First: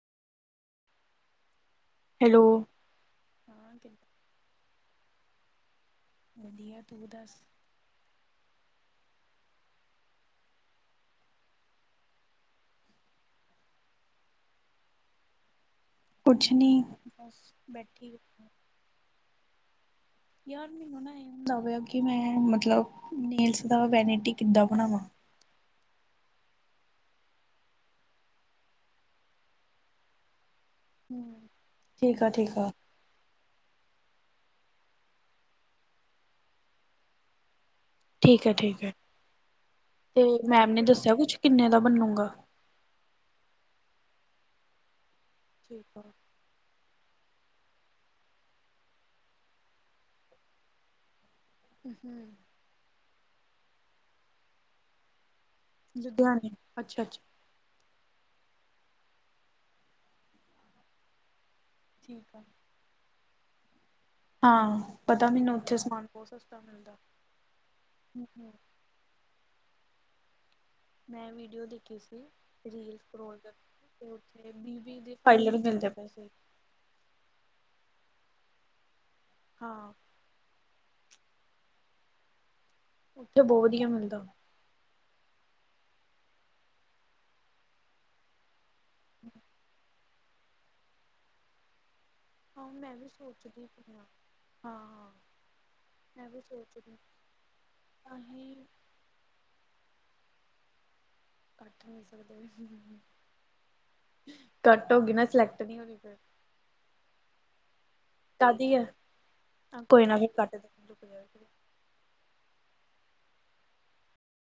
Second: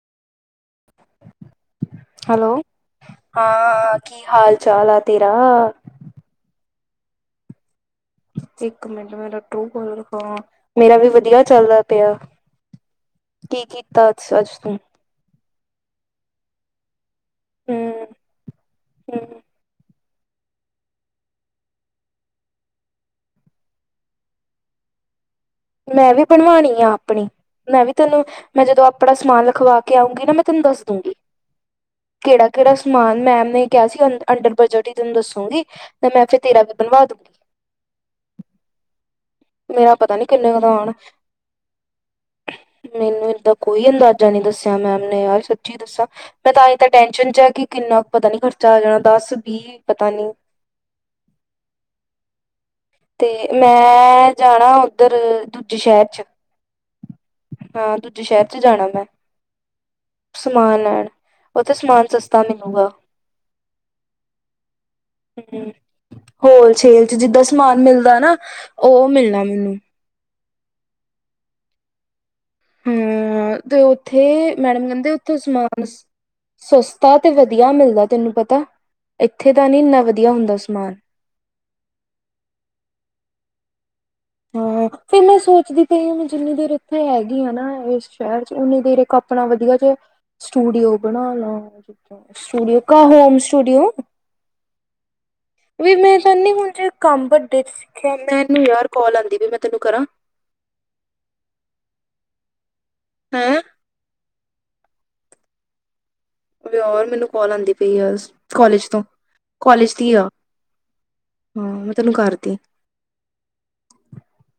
Hello ਹਾਂ। ਕੀ ਹਾਲ ਚਾਲ ਆ ਤੇਰਾ? ਵਧੀਆ ਤੂੰ ਦੱਸ? ਇੱਕ ਮਿੰਟ ਮੈਂ ਟਰੂਕੋਲਰ ਲੁਕਾਵਾਂ। ਮੇਰਾ ਵੀ ਵਧੀਆ ਚੱਲਦਾ ਤੇਰਾਂ ਕੀ ਕੀਤਾ ਅੱਜ ਤੂੰ? ਕੁਛ ਨੀ ਬਸ ਹੂੰ ਬੈਠੀ‌ ਆ। ਹੂੰ ਯਾਰ ਮੈਨੂੰ ਨਾ ਐ ਹੁੰਦਾ ਪਿਆ ਕੀ। ਕਿ- ਮੈਂ ਮਤਲਬ ਨੈਲਸ ਦਾ ਵੈਨਟੀ ਕਿੱਦਾਂ ਬਣਾਵਾਂ। ਮੈਂ ਵੀ ਬਣਵਾਣੀ ਆ ਆਪਣੀ। ਮੈਂ ਵੀ ਤੈਨੂੰ ਮੈਂ ਜਦੋਂ ਆਪਣਾ ਸਮਾਨ ਲਿਖਵਾ ਕੇ ਆਊਂਗੀ। ਨਾ ਮੈਂ ਤੈਨੂੰ ਦੱਸ ਦੂਗੀ, ਹਮ ਠੀਕ ਆ ਠੀਕ ਆ ਕਿਹੜਾ-ਕਿਹੜਾ ਸਮਾਨ ਮੈਮ ਨੇ ਕਿਹਾ ਸੀ ਅੰ ਅੰਡਰ ਬਜਟ ਹੀ ਤੈਨੂੰ ਦੱਸੂਗੀ। ਤੇ ਮੈਂ ਫਿਰ ਤੇਰਾ ਵੀ ਬਣਵਾ ਦੂੰਗੀ। ਠੀਕ ਹੈ- ਠੀਕ ਹੈ। ਮੇਰਾ ਪਤਾ ਤੇ ਨੀ ਕਿੰਨੇ ਕ ਮੈਮ ਨੇ ਆਉਣ। ਦੱਸਿਆ ਕੁਛ ਕਿੰਨੇ ਦਾ ਬਣੂਗਾ ਮੈਨੂੰ ਏਦਾਂ ਕੋਈ ਅੰਦਾਜ਼ਾ ਨੀ ਦੱਸਿਆ, ਮੈਮ ਨੇ ਯਾਰ ਸੱਚੀ ਠੀਕ ਆ ਦੱਸਾ। ਮੈਂ ਤਾਂ ਈ ਮੈਂ ਟੈਨਸ਼ਨ ਚ ਹੈ। ਕਿ ਕਿੰਨਾ ਪਤਾ ਨੀ ਖਰਚਾ ਆ ਜਾਣਾ ਦਸ- ਵੀਹ ਪਤਾ ਨੀ। ਹੂੰ ਤੇ, ਮੈਂ ਜਾਣਾ ਉੱਧਰ ਦੂਜੇ ਸ਼ਹਿਰ ਚ, ਲੁਧਿਆਣੇ ਅੱਛਾ ਅੱਛਾ ਹਾਂ ਦੂਜੇ ਸ਼ਹਿਰ ਚ ਜਾਣਾ। ਸਮਾਨ ਲੈਣ। ਉਥੇ ਸਮਾਨ ਠੀਕ ਸਸਤਾ ਆ ਮਿਲੂਗਾ। ਹਾਂ। ਪਤਾ ਮੈਨੂੰ ਹਮ ਉੱਥੇ ਸਮਾਨ ਬਹੁਤ ਸਸਤਾ ਮਿਲਦਾ। ਹਾਂ ਮਿਲਦਾ ਹਮ ਨਾ। ਹਮ ਉਹ ਮਿਲਣਾ ਮੈਨੂੰ ਮੈਂ ਵੀਡੀਓ ਦੇਖੀ ਸੀ। ਰੀਲ ਸਕਰੋਲ ਕਰਨ ਹਾਂ ਤੇ ਦੇ ਉੱਥੇ ਵੀਹ ਮੈਡਮ ਵੀਹ ਕਹਿੰਦੇ ਦੇ ਉੱਥੇ ਫਾਈਲ ਦੇ ਵੀ ਸਮਾਨ ਮਿਲਦੇ ਆ ਪੈਸੇ। ਸਸਤਾ ਤੇ ਵਧੀਆ ਮਿਲਦਾ ਤੈਨੂੰ ਪਤਾ ਇੱਥੇ ਤਾਂ ਨਈ ਹਾਂ ਏਨਾਂ ਵਧੀਆ ਹੁੰਦਾ ਸਮਾਨ। ਤੇਂ ਬਹੁਤ ਵਧੀਆ ਮਿਲਦਾ। ਹਾਂ! ਫਿਰ ਮੈਂ ਸੋਚਦੀ ਪਈ ਆ ਮੈਂ ਜਿੰਨੀ ਦੇਰ ਇੱਥੇ ਹੈਗੀ ਆ ਹਨਾਂ ਏਸ ਸ਼ਹਿਰ ਚ। ਉਹਨੇ ਦੇਰ ਇੱਕ ਆਪਣਾ ਵਧੀਆ ਜਾ ਸਟੂਡੀਓ ਬਣਾ ਲਵਾਗੇ। ਹਾਂ! ਮੈਂ ਵੀ ਸੋਚਦੀ ਪਈ ਆ ਹਾਂ - ਹਾਂ। ਓਏ ਮੈਂ ਵੀ ਚਾਨੀ ਜੇ ਸੋਚਦੀ ਕੰਮ ਵੱਡੇ ਚ ਸਿੱਖਿਆ, ਮੈਨੂੰ ਅਸੀਂ ਯਾਰ ਕੌਲ ਆਂਦੀ। ਜੇ, ਮੈਂ ਤੈਨੂੰ ਕਰਾਂ ਕੱਠ ਹੋ ਸਕਦਾ ਏ, ਹੂੰ-ਹੂੰ-ਹੂੰ। ਹੈਅ। ਕੱਟ ਹੋ ਗੀ ਨਾ ਸਿਲੈਕਟ ਨਹੀਂ ਹੋਣੀ ਫ਼ਿਰ। ਵਿਆਂਣ, ਮੈਨੂੰ ਕੌਲ ਆਦੀ ਪਈ ਆ ਸ ਕਾਹਦੀ ਹੈ ਕੋਲੇਜ ਤੋਂ ਕੋਲੇਜ ਕੋਈ ਦੀ ਨਾ ਆ। ਫਿਰ ਕੱਟ ਦੇ ਰੁਕ ਜਾ। ਹੂੰ! ਮੈਂ ਤੈਨੂੰ ਕਰਤੀ।